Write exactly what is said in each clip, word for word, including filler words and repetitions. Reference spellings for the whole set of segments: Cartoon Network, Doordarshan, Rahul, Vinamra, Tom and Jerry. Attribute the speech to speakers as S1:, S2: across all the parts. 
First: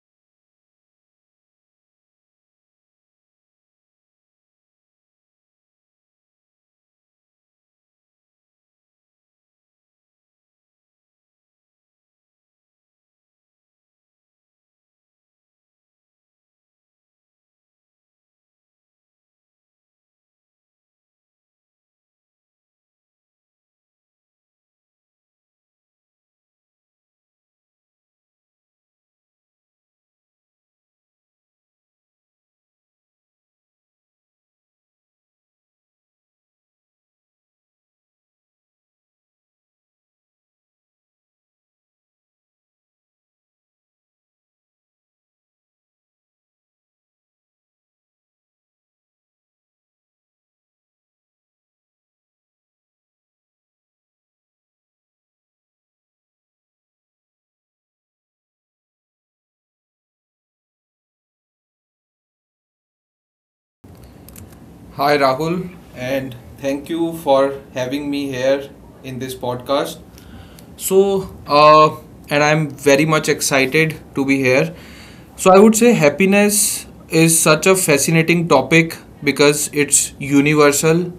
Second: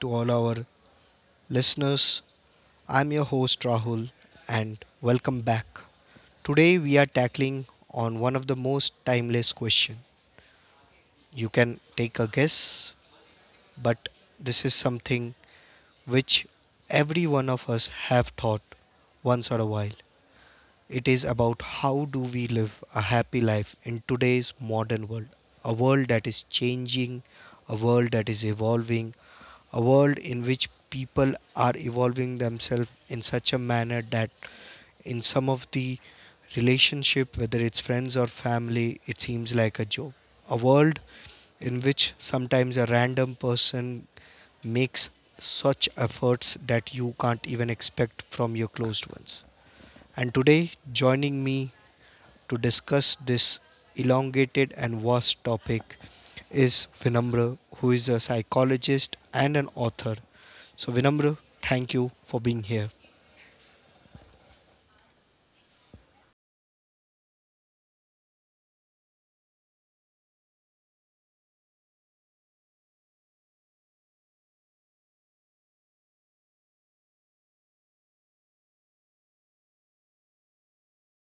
S1: to all our listeners. I'm your host Rahul, and welcome back. Today, we are tackling on one of the most timeless question. You can take a guess, but this is something which every one of us have thought once or a while. It is about how do we live a happy life in today's modern world, a world that is changing, a world that is evolving, a world in which people are evolving themselves in such a manner that in some of the relationship, whether it's friends or family, it seems like a joke. A world in which sometimes a random person makes such efforts that you can't even expect from your closed ones. And today, joining me to discuss this elongated and vast topic is Vinamra, who is a psychologist and an author. So, Vinamra, thank you for being here.
S2: Hi, Rahul, and thank you for having me here in this podcast. So, uh, and I'm very much excited to be here. So, I would say happiness is such a fascinating topic because it's universal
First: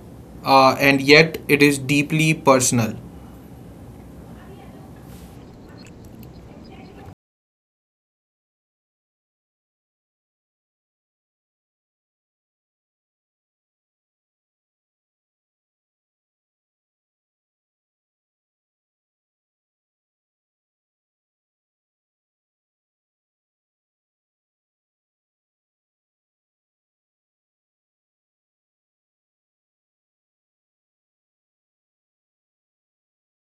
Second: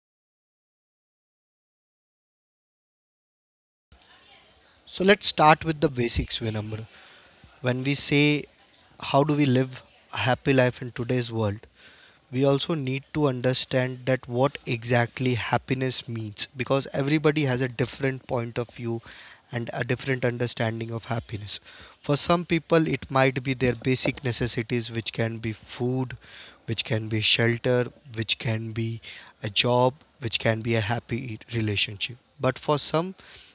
S2: uh, and yet it is deeply personal.
S1: So, let's start with the basics, Vinamra. When we say how do we live a happy life in today's world, we also need to understand that what exactly happiness means, because everybody has a different point of view and a different understanding of happiness. For some people it might be their basic necessities, which can be food, which can be shelter, which can be a job, which can be a happy relationship. But for some,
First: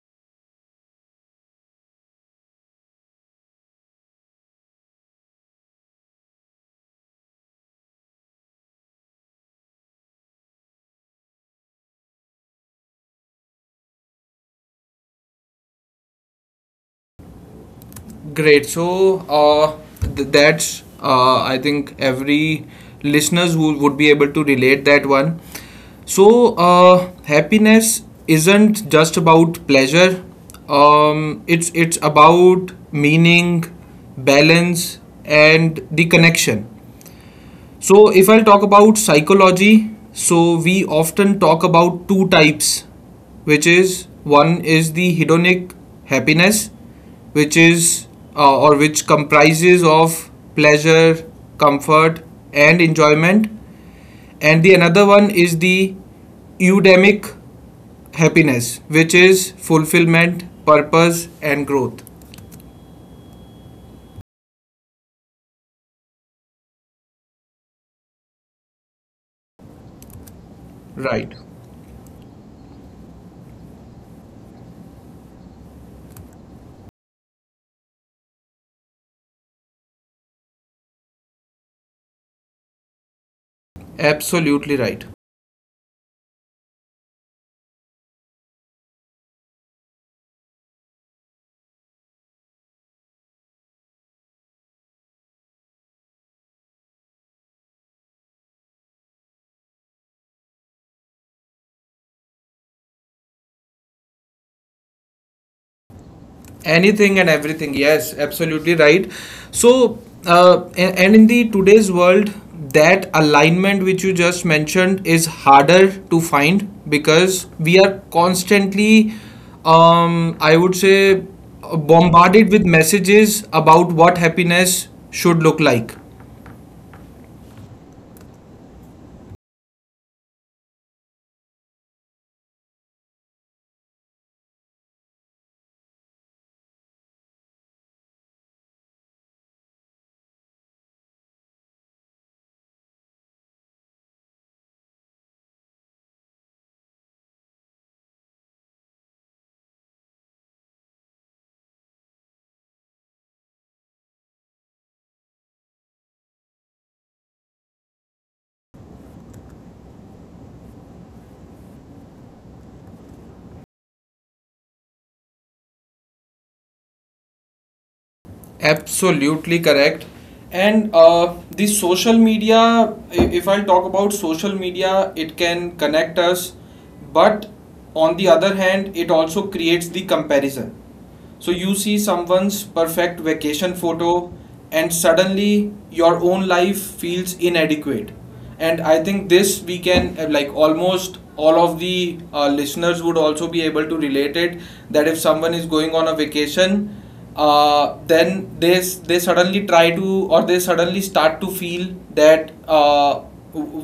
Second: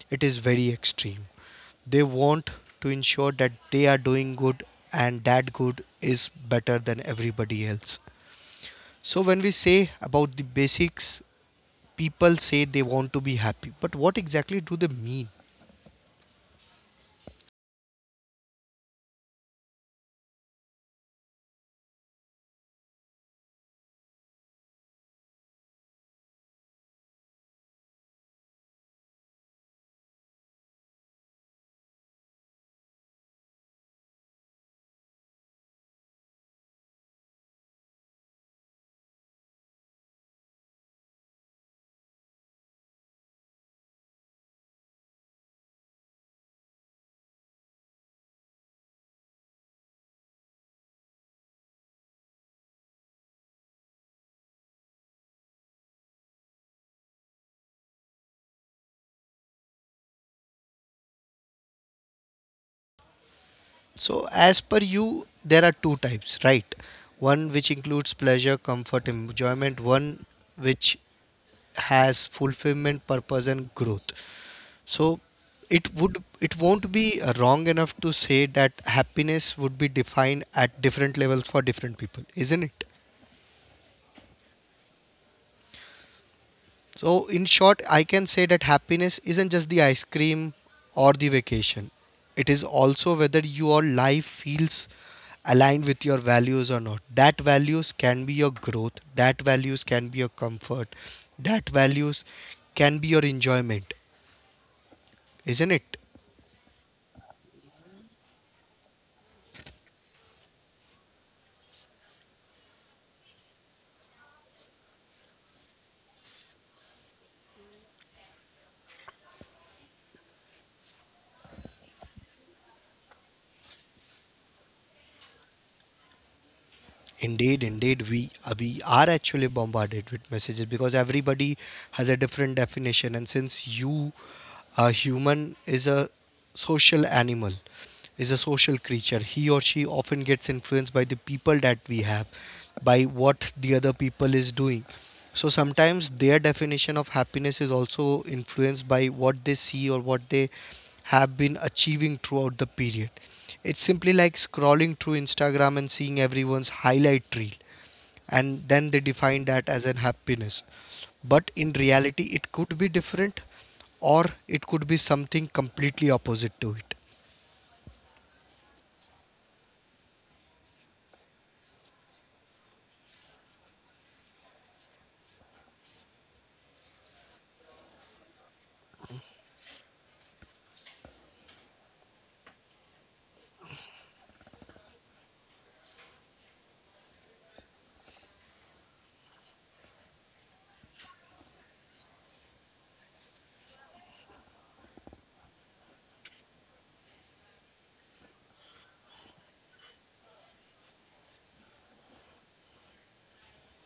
S1: it is very extreme. They want to ensure that they are doing good, and that good is better than everybody else. So, when we say about the basics, people say they want to be happy, but what exactly do they mean?
S2: Great. So uh, th- that's, uh, I think every listeners who would be able to relate that one. So uh, happiness isn't just about pleasure. Um, it's it's about meaning, balance, and the connection. So, if I'll talk about psychology, so we often talk about two types, which is one is the hedonic happiness, which is uh, or which comprises of pleasure, comfort, and enjoyment, and the another one is the eudemic happiness, which is fulfillment, purpose, and growth.
S1: So, as per you, there are two types, right? One which includes pleasure, comfort, enjoyment, one which
S2: Right,
S1: has fulfillment, purpose, and growth. So, it would it won't be uh, wrong enough to say that happiness would be defined at different levels for different people, isn't it?
S2: absolutely right.
S1: So, in short, I can say that happiness isn't just the ice cream or the vacation. It is also whether your life feels aligned with your values or not. That values can be your growth, that values can be your comfort, that values can be your enjoyment, isn't it?
S2: Anything and everything, yes, absolutely right. So uh, a- and in the today's world that alignment which you just mentioned is harder to find because we are constantly, um, I would say, bombarded with messages about what happiness should look like.
S1: Indeed, indeed, we uh, we are actually bombarded with messages, because everybody has a different definition, and since you, a human, is a social animal, is a social creature, he or she often gets influenced by the people that we have, by what the other people is doing. So sometimes their definition of happiness is also influenced by what they see or what they have been achieving throughout the period. It's simply like scrolling through Instagram and seeing everyone's highlight reel, and then they define that as an happiness. But in reality, it could be different, or it could be something completely opposite to it.
S2: Absolutely correct. And uh, the social media, i- if I'll talk about social media, it can connect us, but on the other hand, it also creates the comparison. So you see someone's perfect vacation photo, and suddenly your own life feels inadequate. And I think this we can, uh, like almost all of the uh, listeners would also be able to relate it, that if someone is going on a vacation, uh, then they s- they suddenly try to or they suddenly start to feel that, uh,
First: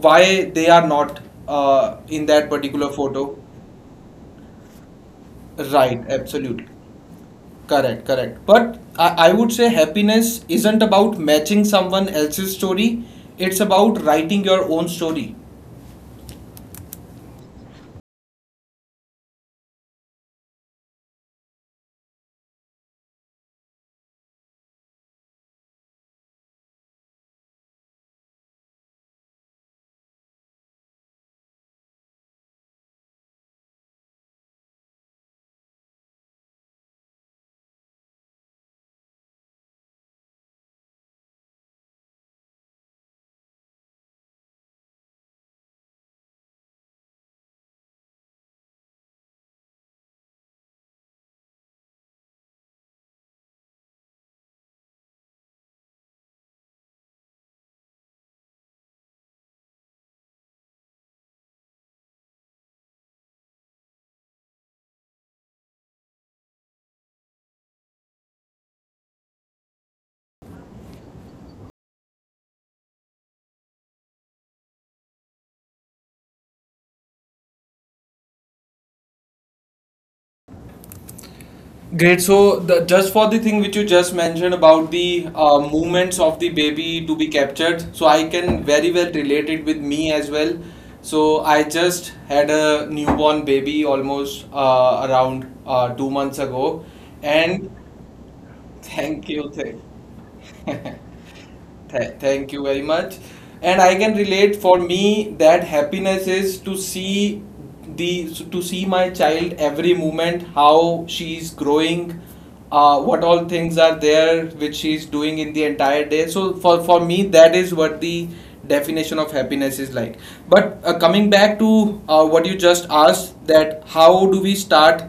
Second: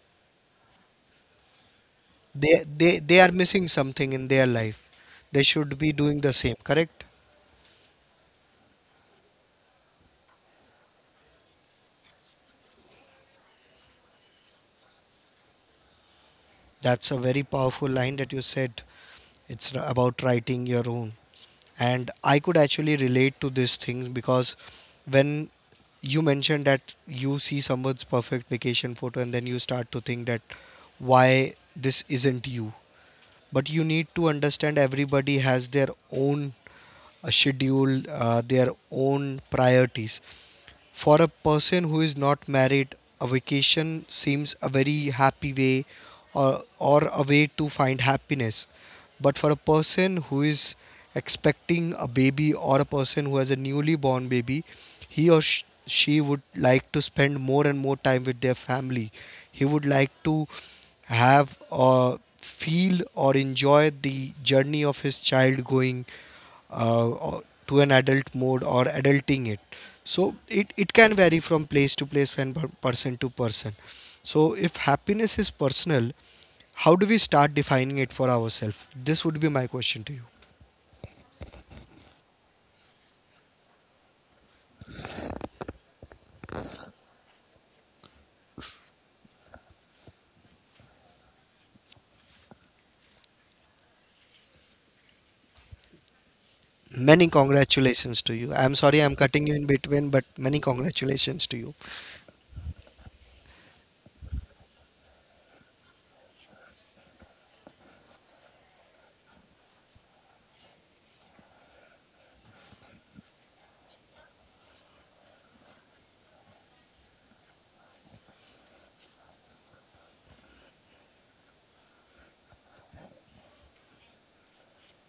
S2: why they are not uh, in that
S1: They
S2: particular
S1: they they
S2: photo.
S1: are missing something in their life. They should be
S2: Right,
S1: doing the same,
S2: absolutely.
S1: correct?
S2: Correct, correct. But I, I would say happiness isn't about matching someone else's story, it's about writing your own story.
S1: That's a very powerful line that you said. It's r- about writing your own. And I could actually relate to this thing, because when you mentioned that you see someone's perfect vacation photo and then you start to think that why this isn't you. But you need to understand everybody has their own uh, schedule, uh, their own priorities. For a person who is not married, a vacation seems a very happy way, or, or a way to find happiness. But for a person who is expecting a baby or a person who has a newly born baby, he or sh- she would like to spend more and more time with their family. He would like to have uh, feel or enjoy the journey of his child going uh, or- to an adult mode or adulting it. So it, it can vary from place to place and per- person to person. So if happiness is personal, how do we start defining it for ourselves? This would be my question to you.
S2: Great. So, the, just for the thing which you just mentioned about the uh, movements of the baby to be captured, so I can very well relate it with me as well. So, I just had a newborn baby almost uh, around uh, two months ago,
S1: Many
S2: and
S1: congratulations to you. I'm sorry, I'm
S2: thank
S1: cutting
S2: you.
S1: you in
S2: Thank
S1: between, but many congratulations to you.
S2: Th- thank you very much. And I can relate for me that happiness is to see the to see my child every moment how she's growing, uh, what all things are there which she's doing in the entire day. So for for me that is what the definition of happiness is like. But uh, coming back to, uh, what you just asked, that how do we start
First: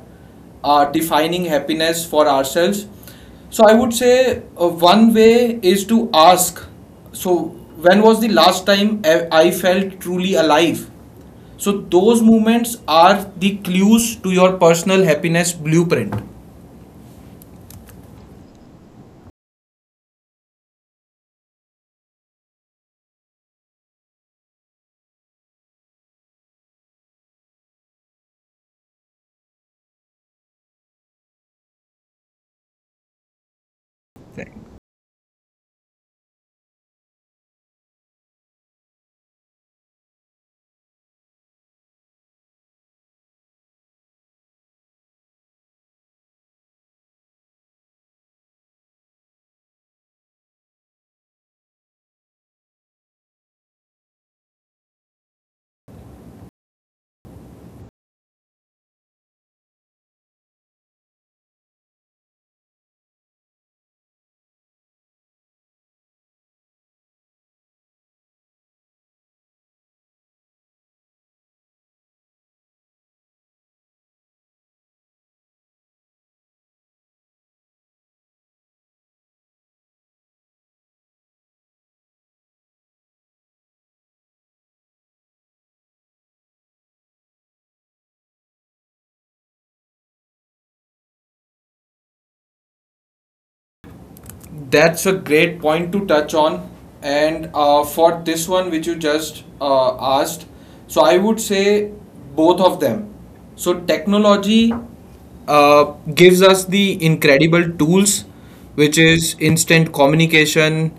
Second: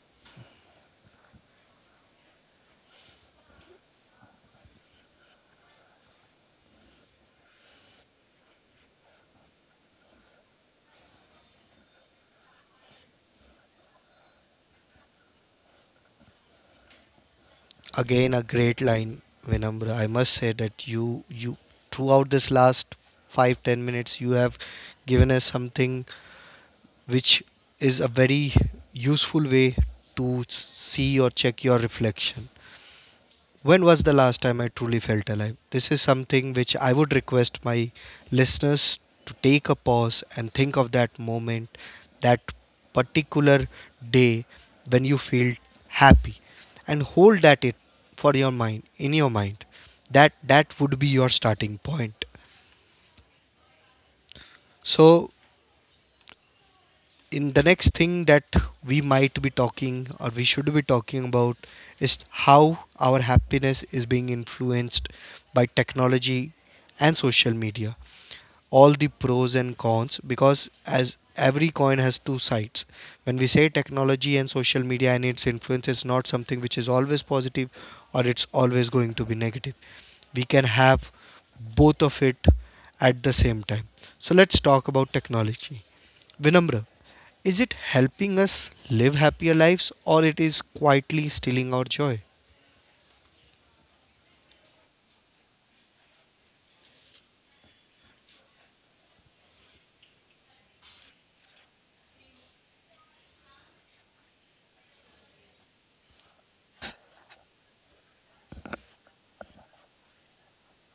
S2: uh, defining happiness for ourselves. So I would say, uh, one way is to ask. So when was the last time I I felt truly alive? So those moments are the clues to your personal happiness blueprint.
S1: Again, a great line, Vinamra. I must say that you, you, throughout this last five ten minutes, you have given us something which is a very useful way to see or check your reflection. When was the last time I truly felt alive? This is something which I would request my listeners to take a pause and think of that moment, that particular day when you feel happy and hold that it for your mind, in your mind, that that would be your starting point. So in the next thing that we might be talking or we should be talking about is how our happiness is being influenced by technology and social media, all the pros and cons, because as every coin has two sides, when we say technology and social media and its influence is not something which is always positive or it's always going to be negative, we can have both of it at the same time. So let's talk about technology, Vinamra. Is it helping us live happier lives, or it is quietly stealing our joy?
S2: That's a great point to touch on. And uh, for this one, which you just uh, asked, so I would say both of them. So, technology uh, gives us the incredible tools, which is instant communication,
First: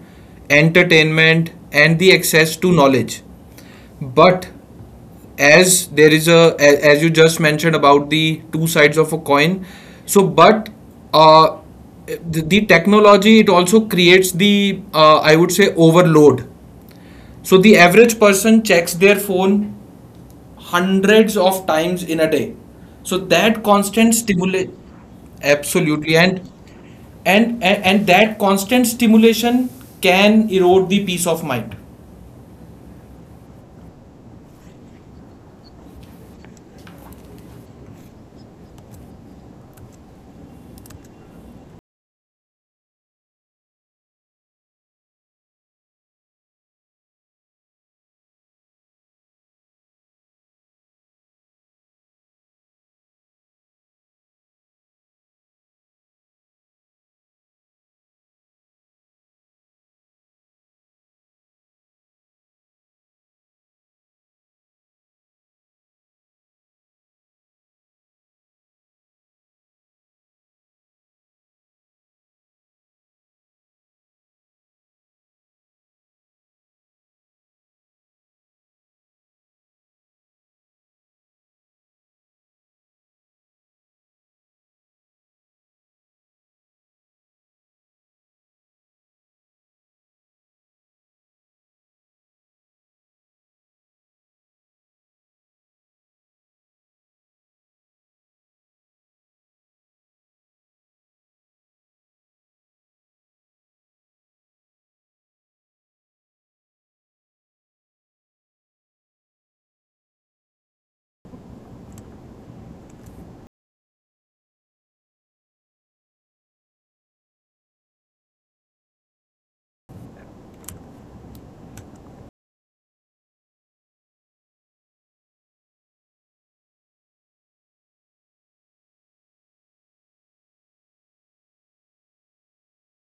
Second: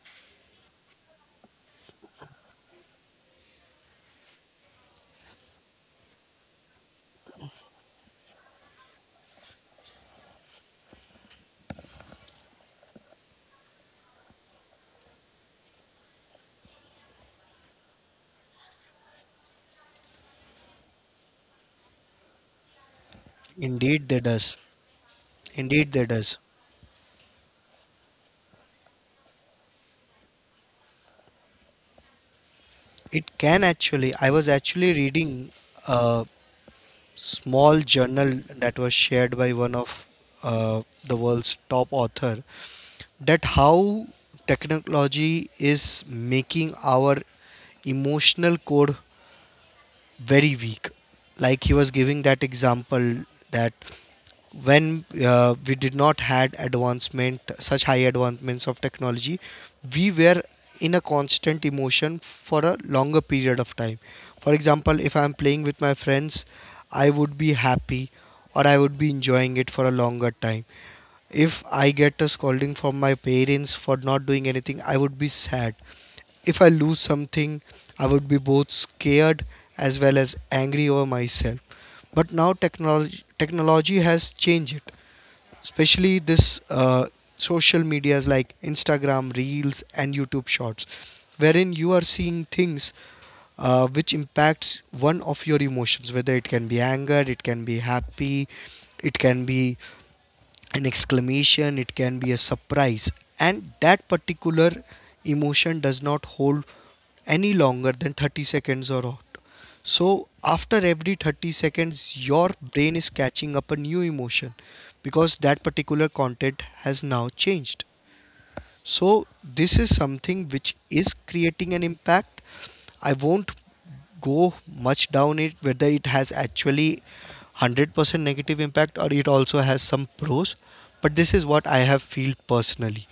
S2: entertainment, and the access to knowledge. But as there is a as you just mentioned about the two sides of a coin, so but uh, the, the technology, it also creates the, uh, I would say, overload. So the average person checks their phone hundreds of times in a day. So that
S1: Indeed,
S2: constant
S1: there does.
S2: stimulate.
S1: Indeed, there
S2: Absolutely.
S1: does.
S2: And and and, and that constant stimulation can erode the peace of mind.
S1: It can actually. I was actually reading uh, small journal that was shared by one of uh, the world's top author that how technology is making our emotional code very weak. Like he was giving that example that when uh, we did not had advancement, such high advancements of technology, we were in a constant emotion for a longer period of time. For example, if I am playing with my friends, I would be happy or I would be enjoying it for a longer time. If I get a scolding from my parents for not doing anything, I would be sad. If I lose something, I would be both scared as well as angry over myself. But now technology technology has changed it, especially this uh, social medias like Instagram Reels and YouTube Shorts, wherein you are seeing things uh, which impacts one of your emotions, whether it can be anger, it can be happy, it can be an exclamation, it can be a surprise. And that particular emotion does not hold any longer than thirty seconds or out. So, after every thirty seconds, your brain is catching up a new emotion because that particular content has now changed. So this is something which is creating an impact. I won't go much down it whether it has actually one hundred percent negative impact or it also has some pros, but this is what I have felt personally.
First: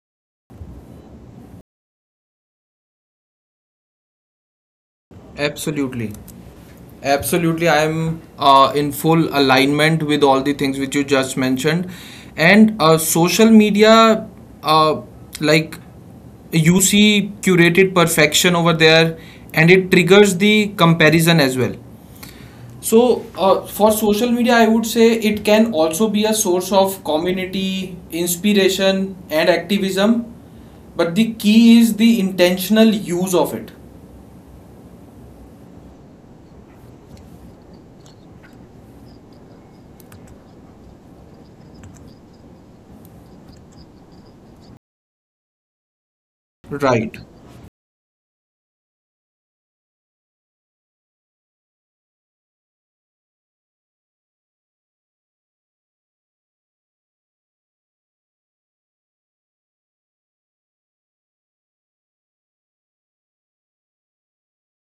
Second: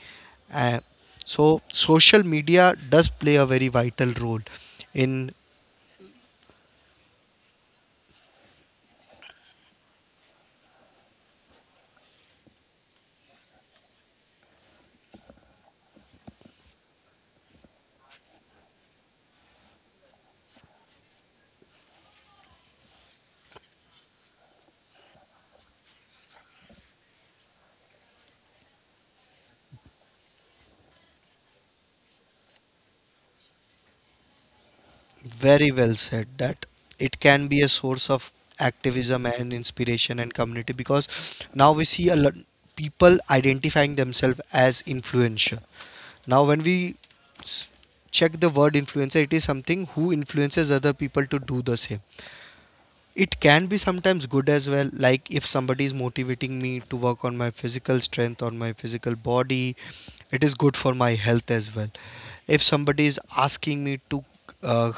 S1: Uh, so social media does play a very vital role in.
S2: Absolutely. Absolutely, I am, uh, in full alignment with all the things which you just mentioned. And uh, social media, uh, like you see curated perfection over there, and it triggers the comparison as well. So, uh, for social media, I would say it can also be a source of community, inspiration, and activism. But the key is the intentional use of it.
S1: Very well said that it can be a source of activism and inspiration and community, because now we see a lot people identifying themselves as influencer. Now when we
S2: Right,
S1: s- check the word influencer, it is something who influences other people to do the same. It can be sometimes good as well, like if somebody is motivating me to work on my physical strength or my physical body, it is good for my health as well. If somebody is asking me to uh,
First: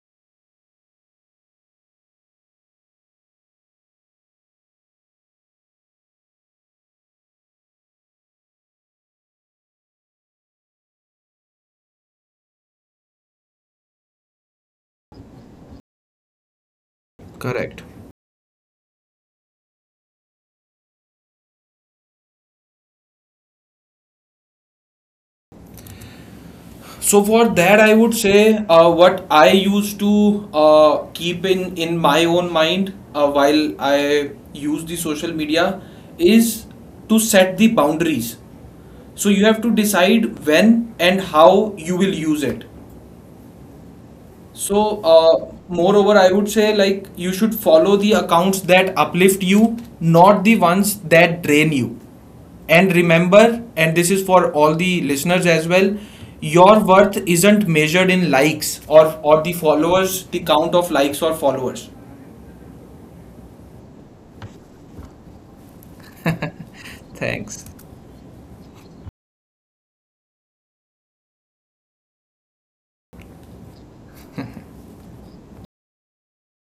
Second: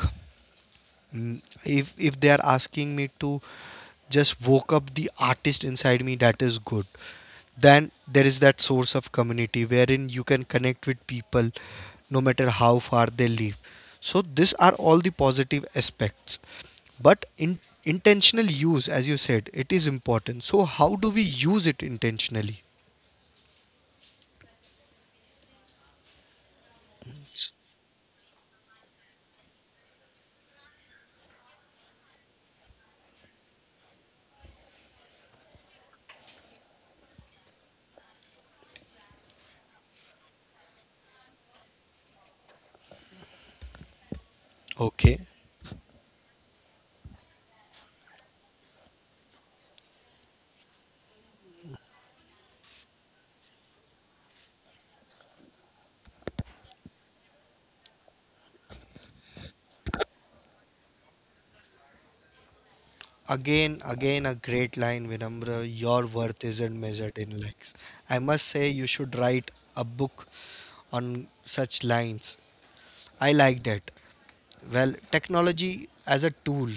S1: Mm, If if they are asking me to just woke up the artist inside me, that is good. Then there is that source of community wherein you can connect with people no matter how far they live. So these are all the positive aspects. But in
S2: correct.
S1: intentional use, as you said, it is important. So how do we use it intentionally?
S2: So for that, I would say, uh, what I used to, uh, keep in in my own mind uh, while I use the social media, is to set the boundaries. So you have to decide when and how you will use it. So,
S1: Okay.
S2: uh, moreover, I would say, like you should follow the accounts that uplift you, not the ones that drain you. And remember, and this is for all the listeners as well, your worth isn't measured in likes, or, or the followers, the count of likes or followers.
S1: Again, again, a great line, Vinamra. Your worth isn't measured in
S2: Thanks.
S1: likes. I must say, you should write a book on such lines. I like that. Well, technology as a tool,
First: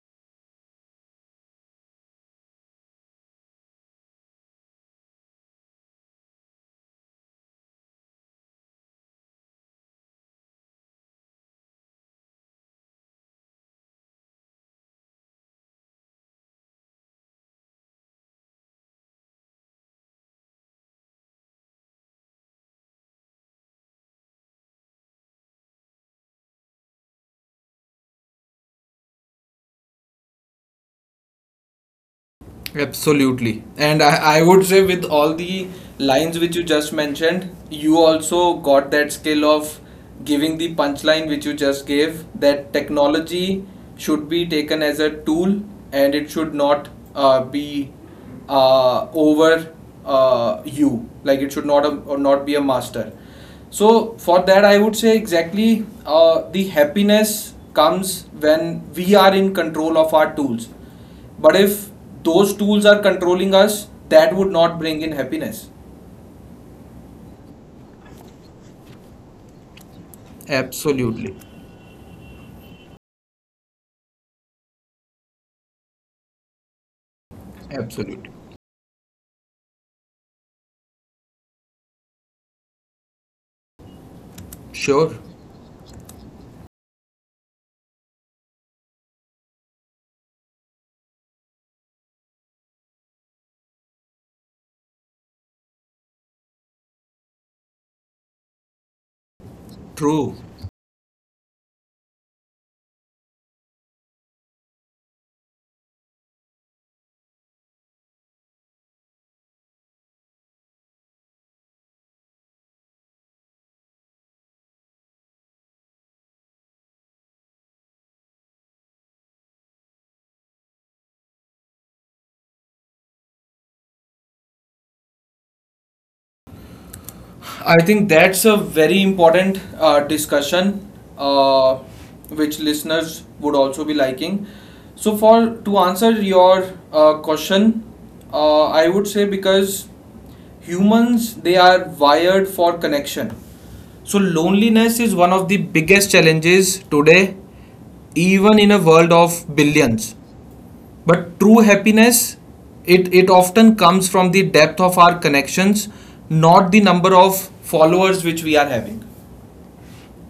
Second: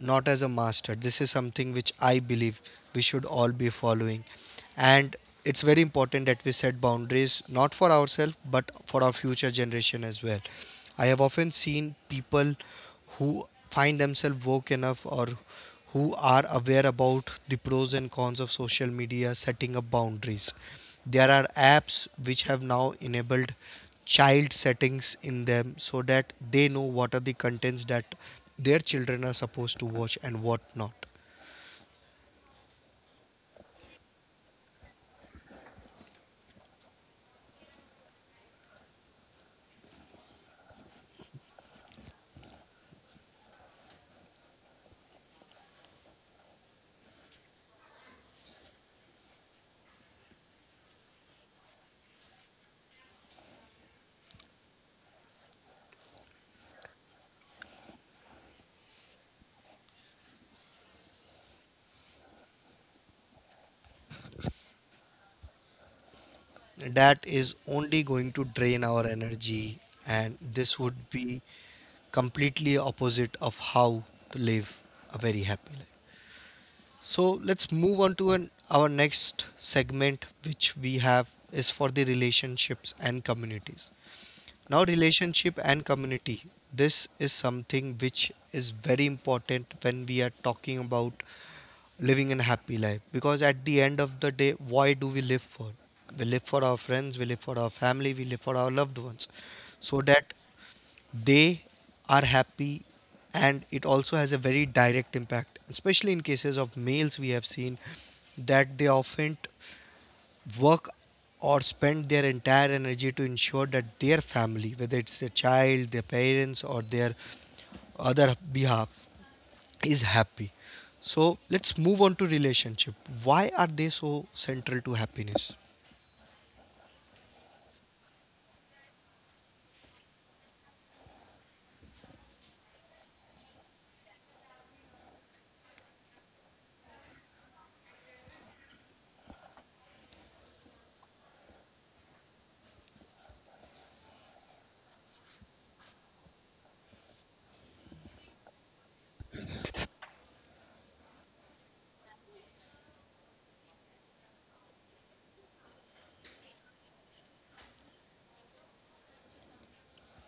S1: not as a master. This is something which I believe we should all be following. And it's very important that we set boundaries, not for ourselves, but for our future generation as well. I have often seen people who find themselves woke enough or who are aware about the pros and cons of social media setting up boundaries. There are apps which have now enabled child settings in them so that they know what are the contents that their children are supposed to watch and what not.
S2: Absolutely. And I, I would say, with all the lines which you just mentioned, you also got that skill of giving the punchline which you just gave, that technology should be taken as a tool and it should not, uh, be, uh, over, uh, you. Like it should not, or not be a master. So for that, I would say exactly, uh, the happiness comes when we are in control of our tools, but if those tools are controlling us, that would not bring in happiness.
S1: That is only going to drain our energy, and this would
S2: Absolutely.
S1: be completely opposite of how to live a very happy life. So let's move on
S2: Absolutely.
S1: to an, our next segment, which we have is for the relationships and communities. Now,
S2: Sure.
S1: relationship and community. This is something which is very important when we are talking about living a happy life, because at the end of the day, why do we live for? We live for our friends, we live for our family, we live for our loved ones so
S2: True.
S1: that they are happy. And it also has a very direct impact, especially in cases of males. We have seen that they often work or spend their entire energy to ensure that their family, whether it's their child, their parents, or their other behalf, is happy. So let's move on to relationship. Why are they so central to happiness?
S2: I think that's a very important, uh, discussion, uh, which listeners would also be liking. So, for to answer your uh, question, uh, I would say, because humans, they are wired for connection. So, loneliness is one of the biggest challenges today, even in a world of billions. But true happiness, it, it often comes from the depth of our connections, not the number of followers which we are having.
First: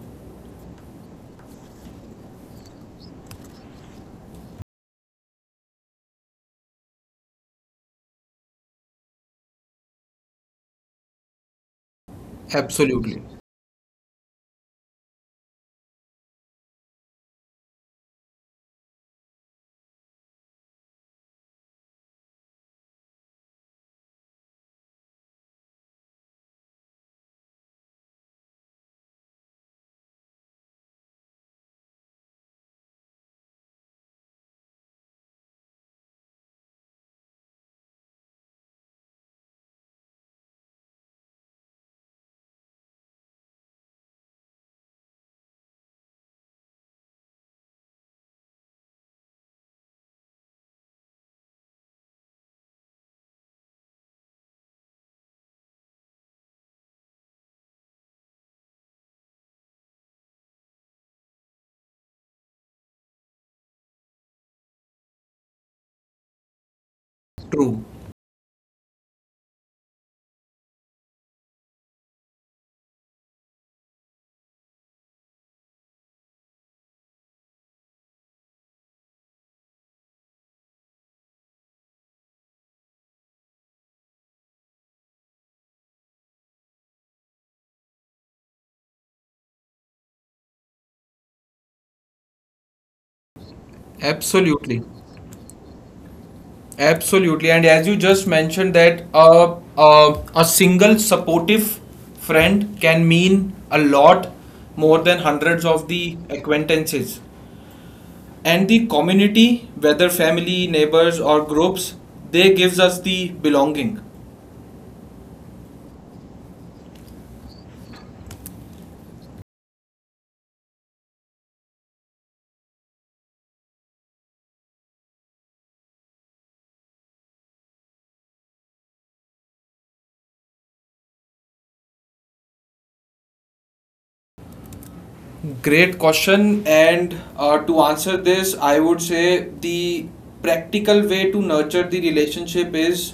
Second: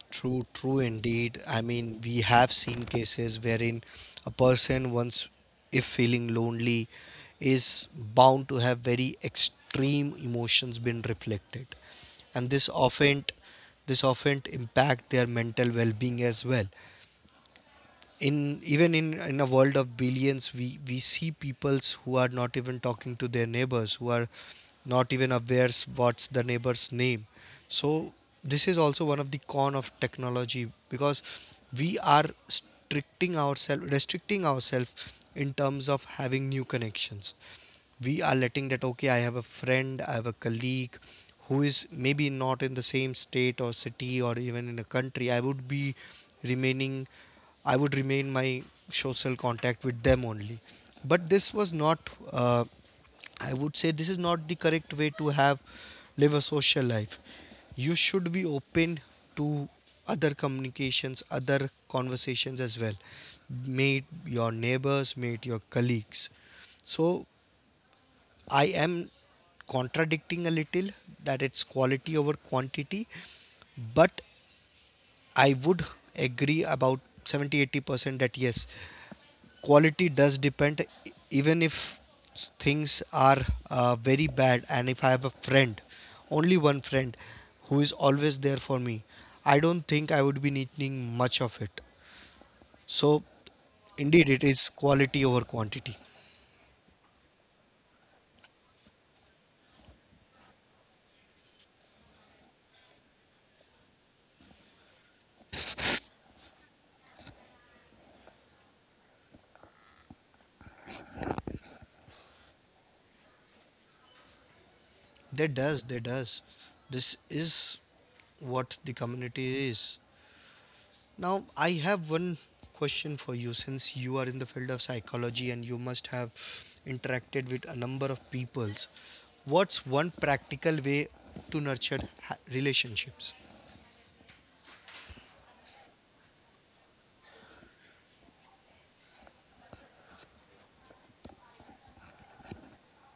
S1: True, true indeed. I mean, we have seen cases wherein a person, once if feeling lonely, is bound to have very extreme emotions been reflected, and this
S2: Absolutely.
S1: often, this often impact their mental well-being as well. In even in in a world of billions, we we see peoples who are not even talking to their neighbors, who are not even aware, s- what's the neighbor's name. So this is also one of the con of technology, because we are restricting ourselves restricting ourselves in terms of having new connections. We are letting that, okay, I have a friend, I have a colleague who is maybe not in the same state or city or even in a country, i would be remaining I would remain my social contact with them only. But this was not, uh, I would say, this is not the correct way to have live a social life. You should be open to other communications, other conversations as well, may it your neighbors, may it your colleagues. So
S2: True.
S1: I am contradicting a little that it's quality over quantity, but I would agree about seventy, eighty percent that yes, quality does depend, e- even if things are uh, very bad, and if I have a friend, only one friend, who is always there for me, I don't think I would be needing much of it. So indeed, it is
S2: Absolutely.
S1: quality over quantity.
S2: Absolutely. And as you just mentioned, that, uh, uh, a single supportive friend can mean a lot more than hundreds of the acquaintances. And the community, whether family, neighbors, or groups, they gives us the belonging.
S1: That does, that does. This is what the community is. Now, I have one question for you, since you are in the field of psychology and you must have interacted with a number of peoples. What's one practical way to nurture ha- relationships?
S2: Great question. And uh, to answer this, I would say the practical way to nurture the relationship is,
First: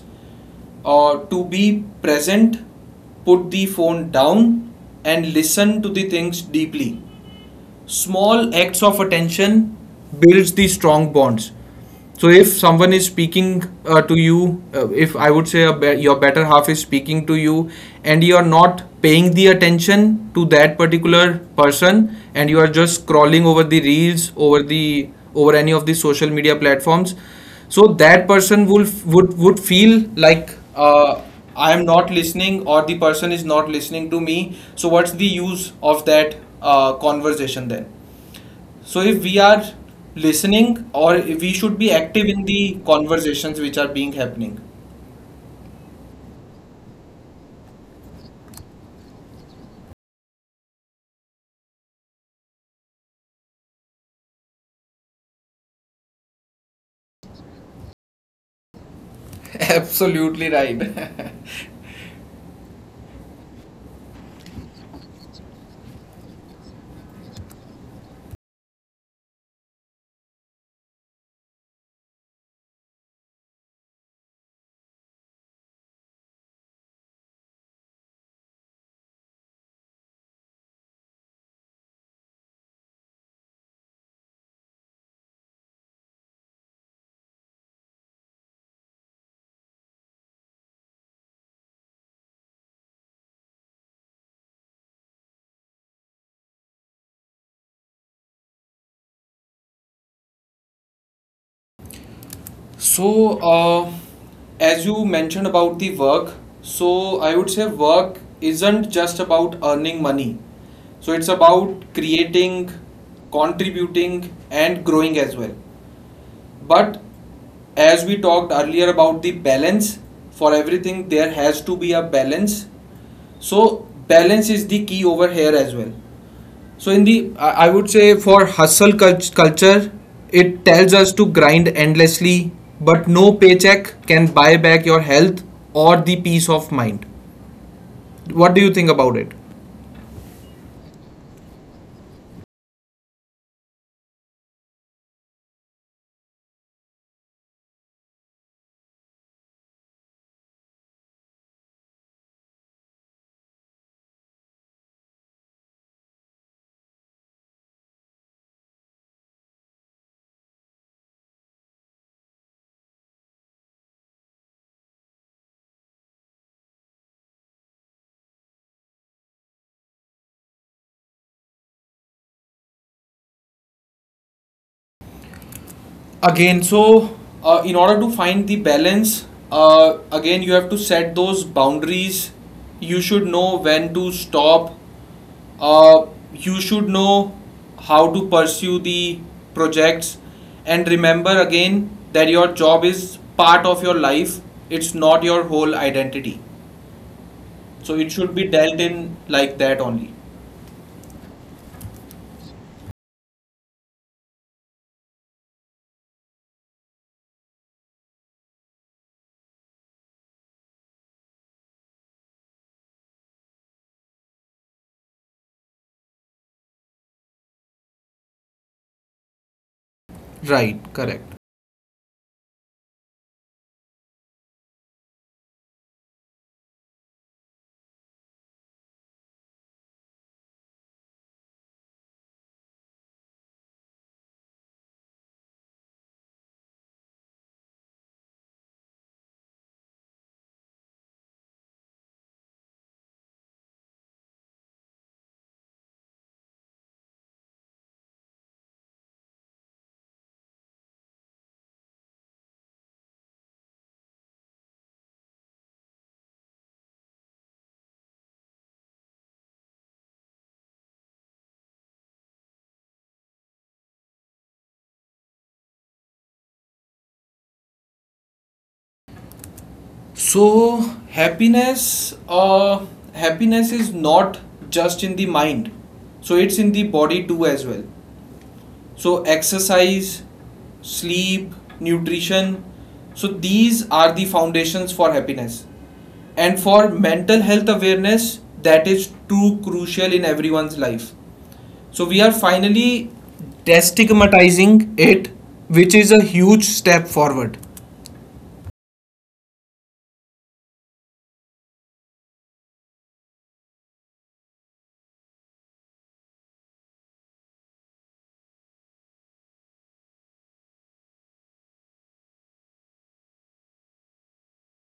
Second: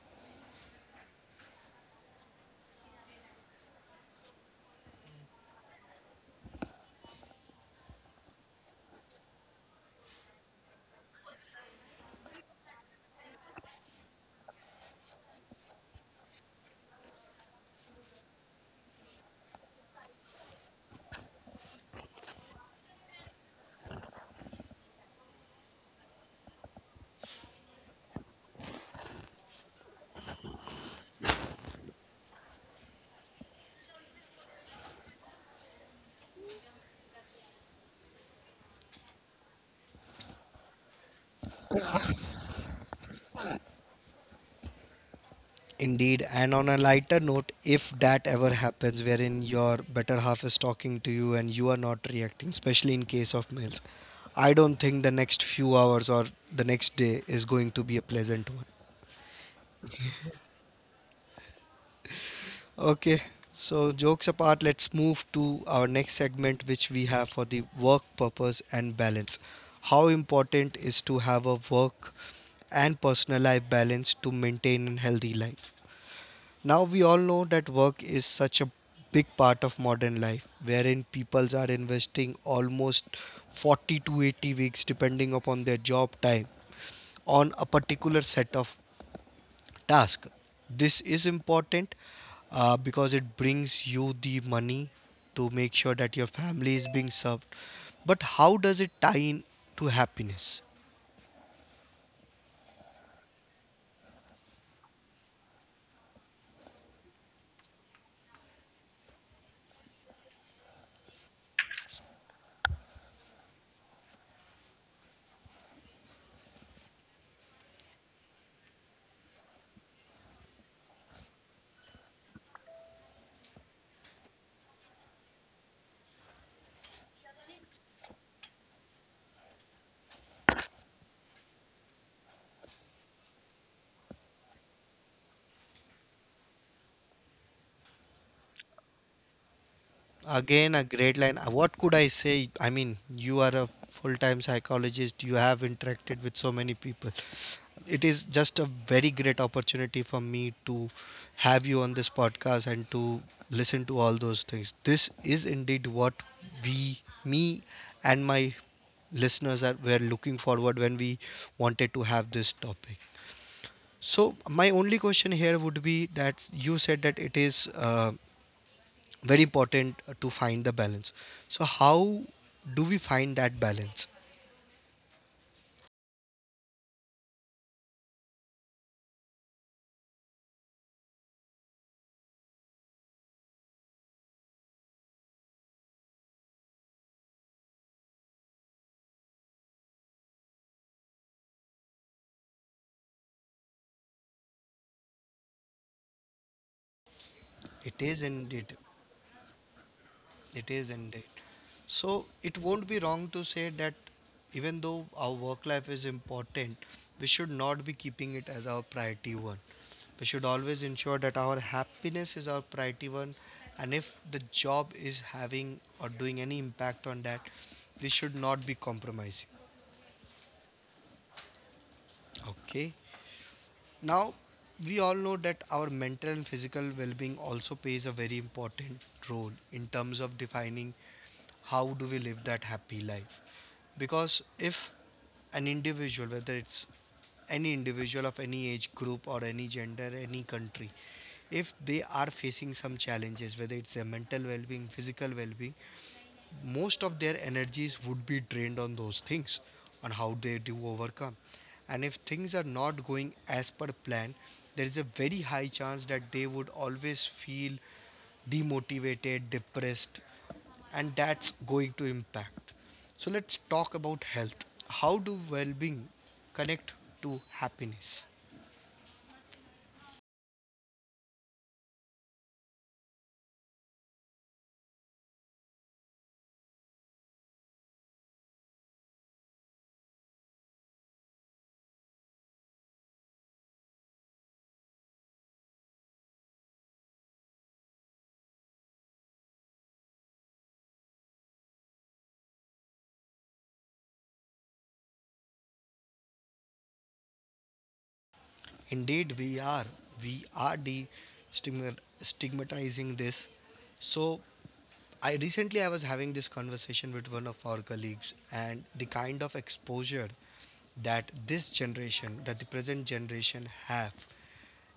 S2: uh, to be present, put the phone down, and listen to the things deeply. Small acts of attention builds the strong bonds. So if someone is speaking, uh, to you, uh, if I would say, a be- your better half is speaking to you and you are not paying the attention to that particular person and you are just scrolling over the reels, over the over any of the social media platforms, so that person will would would feel like, uh, I am not listening, or the person is not listening to me. So what's the use of that, uh, conversation then? So if we are listening, or if we should be active in the conversations which are being happening.
S1: Indeed, and on a lighter note, if that ever happens, wherein your better half is talking to you and you are not reacting, especially in case of males, I don't think the next few hours or the next day is going to be a pleasant one.
S2: Absolutely right.
S1: Okay, so jokes apart, let's move to our next segment, which we have for the work purpose and balance. How important is to have a work and personal life balance to maintain a healthy life? Now we all know that work is such a big part of modern life, wherein peoples are investing almost forty to eighty weeks, depending upon their job time, on a particular set of task. This is important, uh, because it brings you the money to make sure that your family is being served. But how does it tie in to happiness?
S2: So, uh, as you mentioned about the work, so I would say work isn't just about earning money. So, it's about creating, contributing, and growing as well. But as we talked earlier about the balance, for everything, there has to be a balance. So, balance is the key over here as well. So in the, I would say, for hustle culture, it tells us to grind endlessly, but no paycheck can buy back your health or the peace of mind. What do you think about it?
S1: Again, a great line. Uh, What could I say? I mean, you are a full time psychologist, you have interacted with so many people. It is just a very great opportunity for me to have you on this podcast and to listen to all those things. This is indeed what we, me, and my listeners are were looking forward when we wanted to have this topic. So my only question here would be that you said that it is uh, very important uh, to find the balance. So how do we find that balance?
S2: Again, so, uh, in order to find the balance, uh, again you have to set those boundaries. You should know when to stop. Uh, you should know how to pursue the projects, and remember again that your job is part of your life. It's not your whole identity.
S1: It
S2: So it
S1: is
S2: should be
S1: indeed.
S2: dealt in like that only.
S1: It is indeed. So it won't be wrong to say that even though our work life is important, we should not be keeping it as our priority one. We should always ensure that our happiness is our priority one, and if the job is having or doing any impact on that, we should not be compromising.
S2: Right. Correct.
S1: Okay. Now, we all know that our mental and physical well being also plays a very important role in terms of defining how do we live that happy life. Because if an individual, whether it's any individual of any age group or any gender, any country, if they are facing some challenges, whether it's their mental well being, physical well being, most of their energies would be drained on those things, on how they do overcome. And if things are not going as per plan, there is a very high chance that they would always feel demotivated, depressed, and that's going to impact. So let's talk about health. How do well-being connect to happiness?
S2: So, happiness, uh, happiness is not just in the mind. So it's in the body too as well. So exercise, sleep, nutrition. So these are the foundations for happiness. And for mental health awareness, that is too crucial in everyone's life. So we are finally destigmatizing it, which is a huge step forward.
S1: Indeed, we are we are de stigmatizing this. So I recently I was having this conversation with one of our colleagues, and the kind of exposure that this generation that the present generation have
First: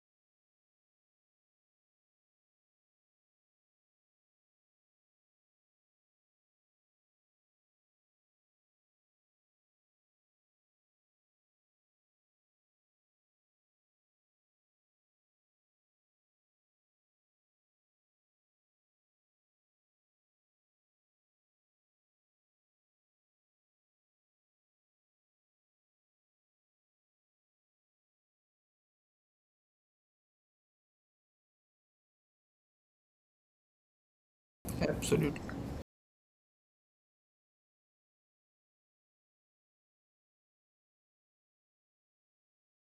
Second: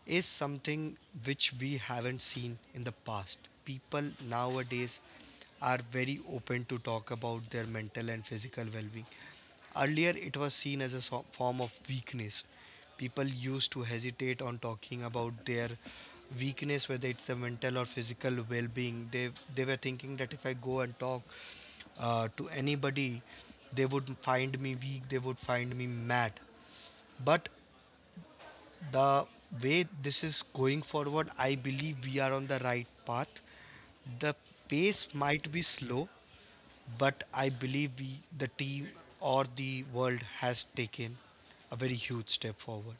S1: is something which we haven't seen in the past. People nowadays are very open to talk about their mental and physical well being. Earlier, it was seen as a so- form of weakness. People used to hesitate on talking about their weakness, whether it's the mental or physical well being. They, they were thinking that if I go and talk uh, to anybody, they would find me weak, they would find me mad. But the way this is going forward, I believe we are on the right path. The pace
S2: Absolutely.
S1: might be slow, but I believe we, the team or the world, has taken a very huge step forward.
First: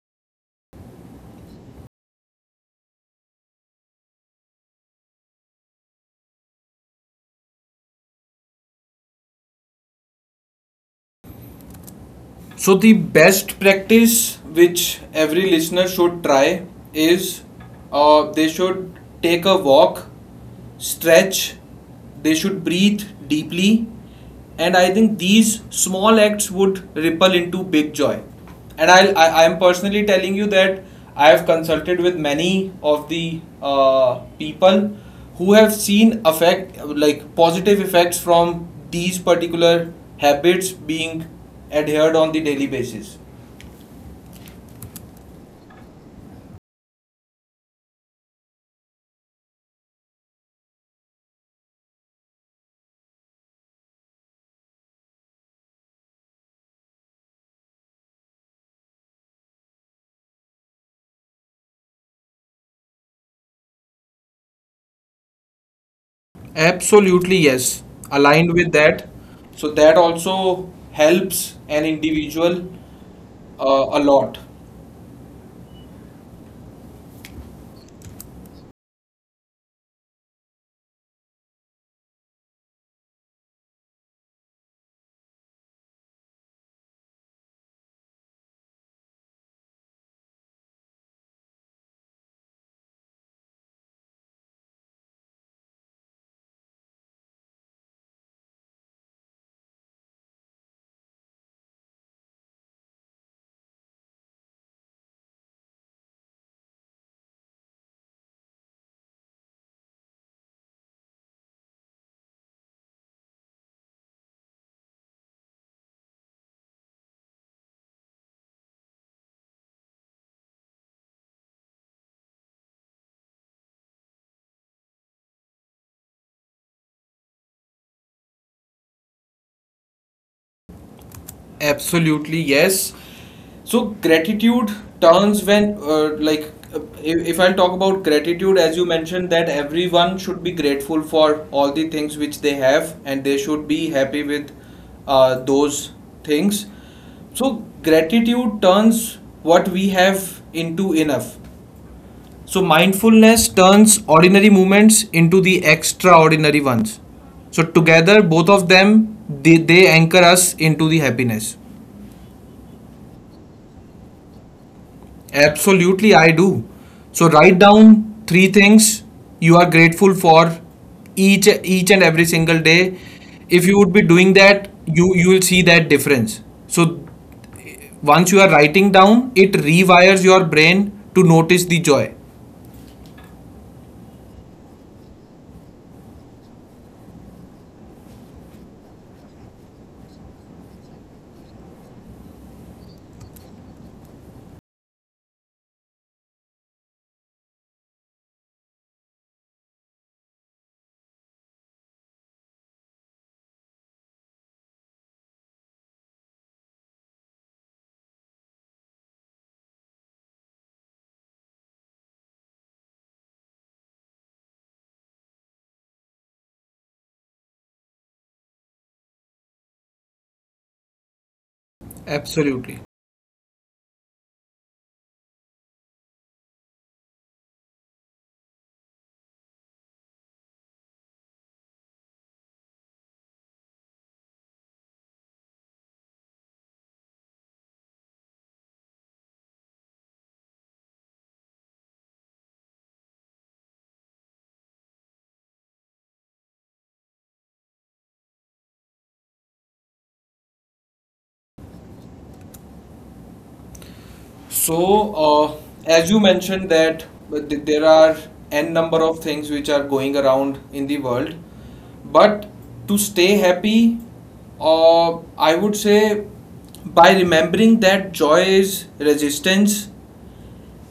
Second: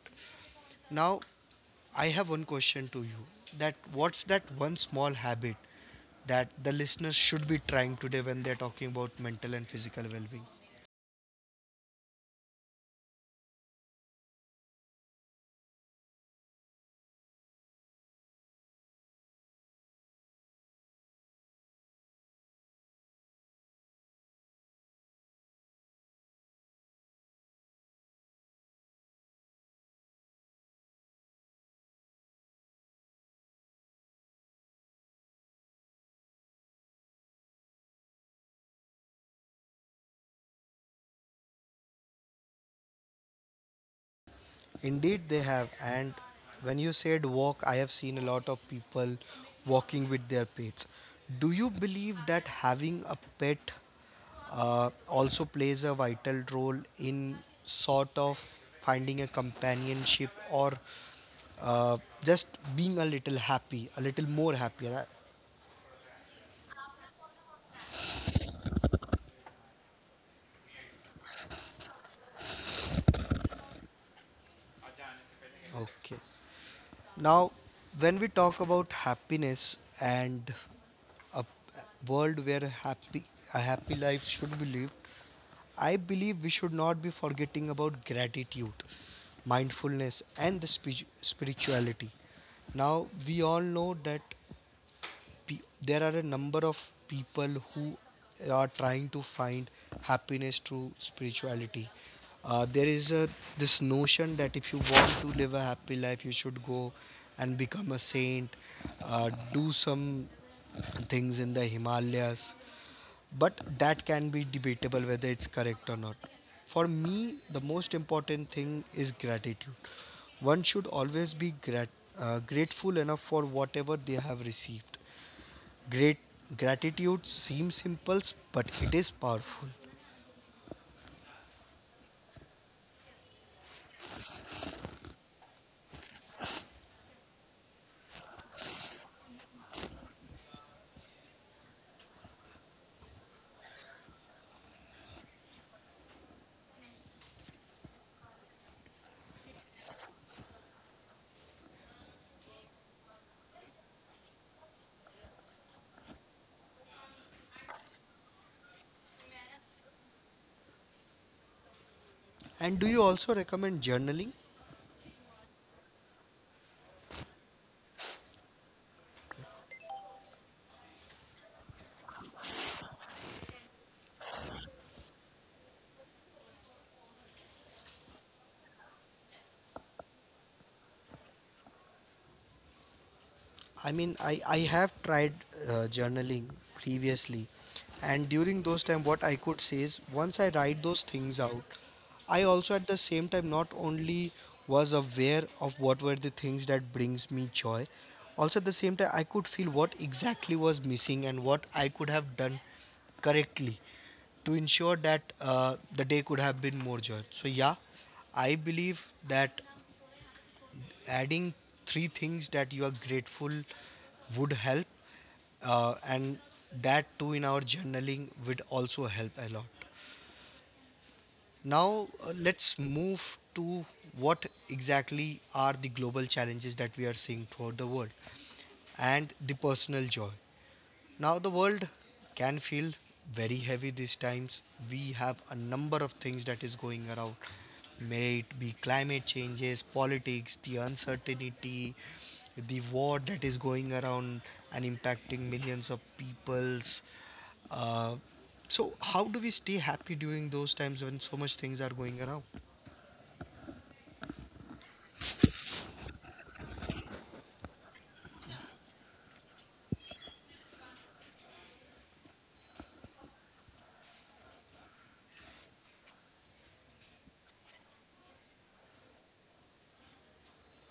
S1: Now, I have one question to you, that what's that one small habit that the listeners should be trying today when they're talking about mental and physical well-being?
S2: So, the best practice which every listener should try is, uh, they should take a walk, stretch, they should breathe deeply, and I think these small acts would ripple into big joy. And I'll, I I am personally telling you that I have consulted with many of the uh, people who have seen effect, like positive effects from these particular habits being adhered on the daily basis.
S1: Indeed, they have. And when you said walk, I have seen a lot of people walking with their pets. Do you believe that having a pet uh, also plays a vital role in sort of finding a companionship, or uh, just being a little happy, a little more happier?
S2: Absolutely, yes. Aligned with that. So that also helps an individual, uh, a lot.
S1: Okay. Now, when we talk about happiness and a world where a happy a happy life should be lived, I believe we should not be forgetting about gratitude, mindfulness, and the spi- spirituality. Now we all know that pe- there are a number of people who are trying to find happiness through spirituality. Uh, there is a this notion that if you want to live a happy life, you should go and become a saint, uh, do some things in the Himalayas. But that can be debatable, whether it's correct or not. For me, the most important thing is gratitude. One should always be grat- uh, grateful enough for whatever they have received. Great. Gratitude seems simple, but it is powerful.
S2: Absolutely, yes. So gratitude turns, when uh, like uh, if, if I'll talk about gratitude, as you mentioned that everyone should be grateful for all the things which they have and they should be happy with, uh, those things. So gratitude turns what we have into enough. So mindfulness turns ordinary moments into the extraordinary ones. So together, both of them, they, they anchor us into the happiness.
S1: And do you also recommend journaling?
S2: Absolutely, I do. So write down three things you are grateful for each each and every single day. If you would be doing that, you you will see that difference. So once you are writing down, it rewires your brain to notice the joy.
S1: I mean, I, I have tried uh, journaling previously, and during those time, what I could say is, once I write those things out, I also at the same time not only was aware of what were the things that brings me joy, also at the same time I could feel what exactly was missing and what I could have done correctly to ensure that uh, the day could have been more joy. So yeah, I believe that adding three things that you are grateful would help, uh, and that too in our journaling would also help a lot. Now uh,
S2: Absolutely.
S1: let's move to what exactly are the global challenges that we are seeing throughout the world, and the personal joy. Now, the world can feel very heavy these times. We have a number of things that is going around. May it be climate changes, politics, the uncertainty, the war that is going around and impacting millions of peoples. Uh, so, how do we stay happy during those times when so much things are going around?
S2: So, uh, as you mentioned that there are n number of things which are going around in the world, but to stay happy, uh, I would say, by remembering that joy is resistance.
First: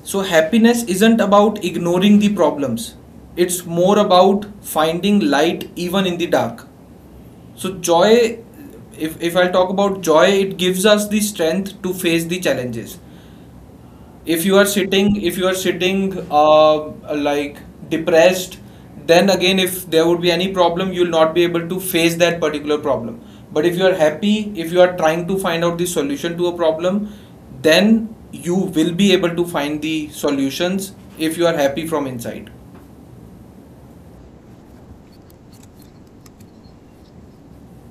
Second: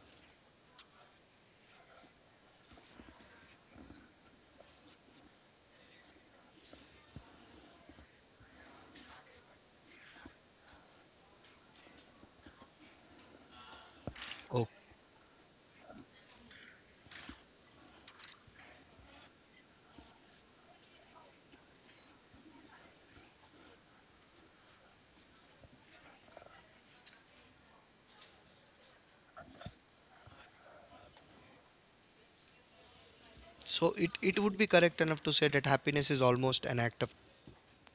S2: So, happiness isn't about ignoring the problems, it's more about finding light even in the dark. So, joy if if I talk about joy, it gives us the strength to face the challenges. if you are
S1: Oh,
S2: sitting if you are sitting uh, like depressed, then again, if there would be any problem, you'll not be able to face that particular problem. But if you are happy, if you are trying to find out the solution to a problem, then you will be able to find the solutions if you are happy from inside.
S1: so it, it would be correct enough to say that happiness is almost an act of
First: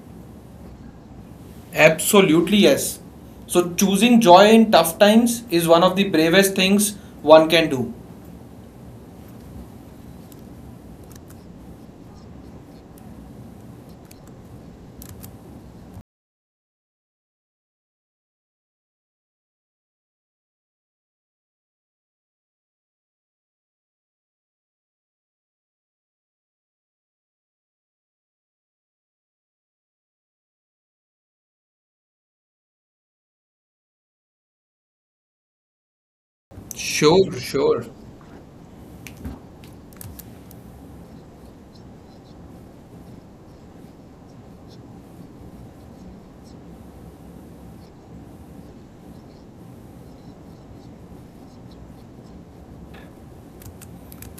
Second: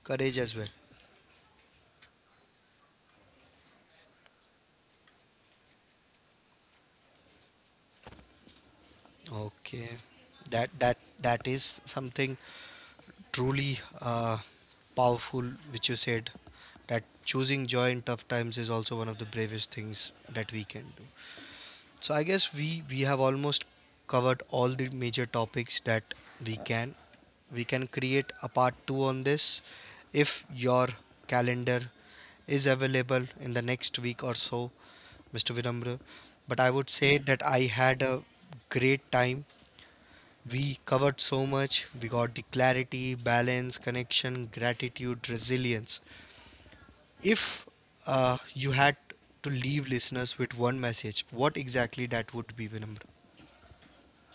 S1: courage as well.
S2: Absolutely, yes. So choosing joy in tough times is one of the bravest things one can do.
S1: Okay, that that that is something truly uh, powerful, which you said, that choosing joy in tough times is also one of the bravest things that we can do. So I guess we we have almost covered all the major topics that we can. We can create a part two on this, if your calendar is available in the next week or so, mister Vinamra. But I would say
S2: Sure,
S1: that I
S2: sure.
S1: had a great time. We covered so much. We got the clarity, balance, connection, gratitude, resilience. If uh, you had to leave listeners with one message, what exactly that would be, Vinamra?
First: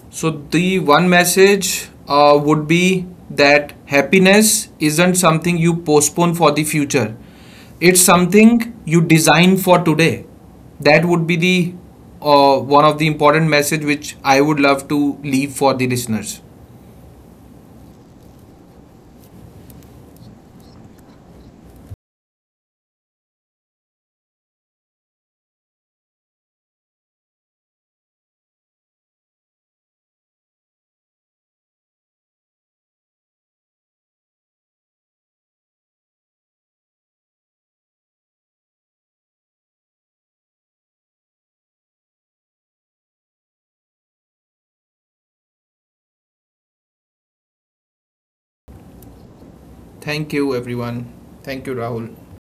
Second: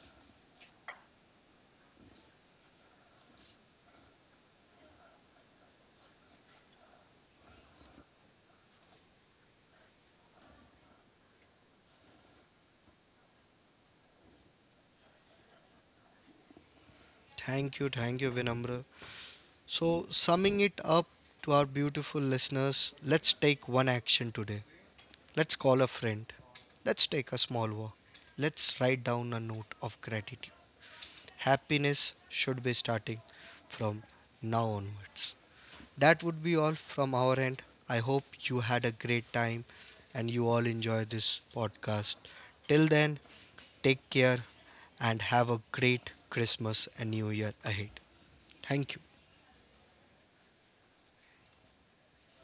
S2: So the one message, uh, would be that happiness isn't something you postpone for the future. It's something you design for today. That would be the, uh, one of the important message which I would love to leave for the listeners.
S1: Thank you, thank you, Vinamra. So, summing it up to our beautiful listeners, let's take one action today. Let's call a friend. Let's take a small walk. Let's write down a note of gratitude. Happiness should be starting from now onwards. That would be all from our end. I hope you had a great time and you all enjoy this podcast. Till then, take care and have a great Christmas and New Year ahead. Thank you.
S2: Thank you, everyone. Thank you, Rahul.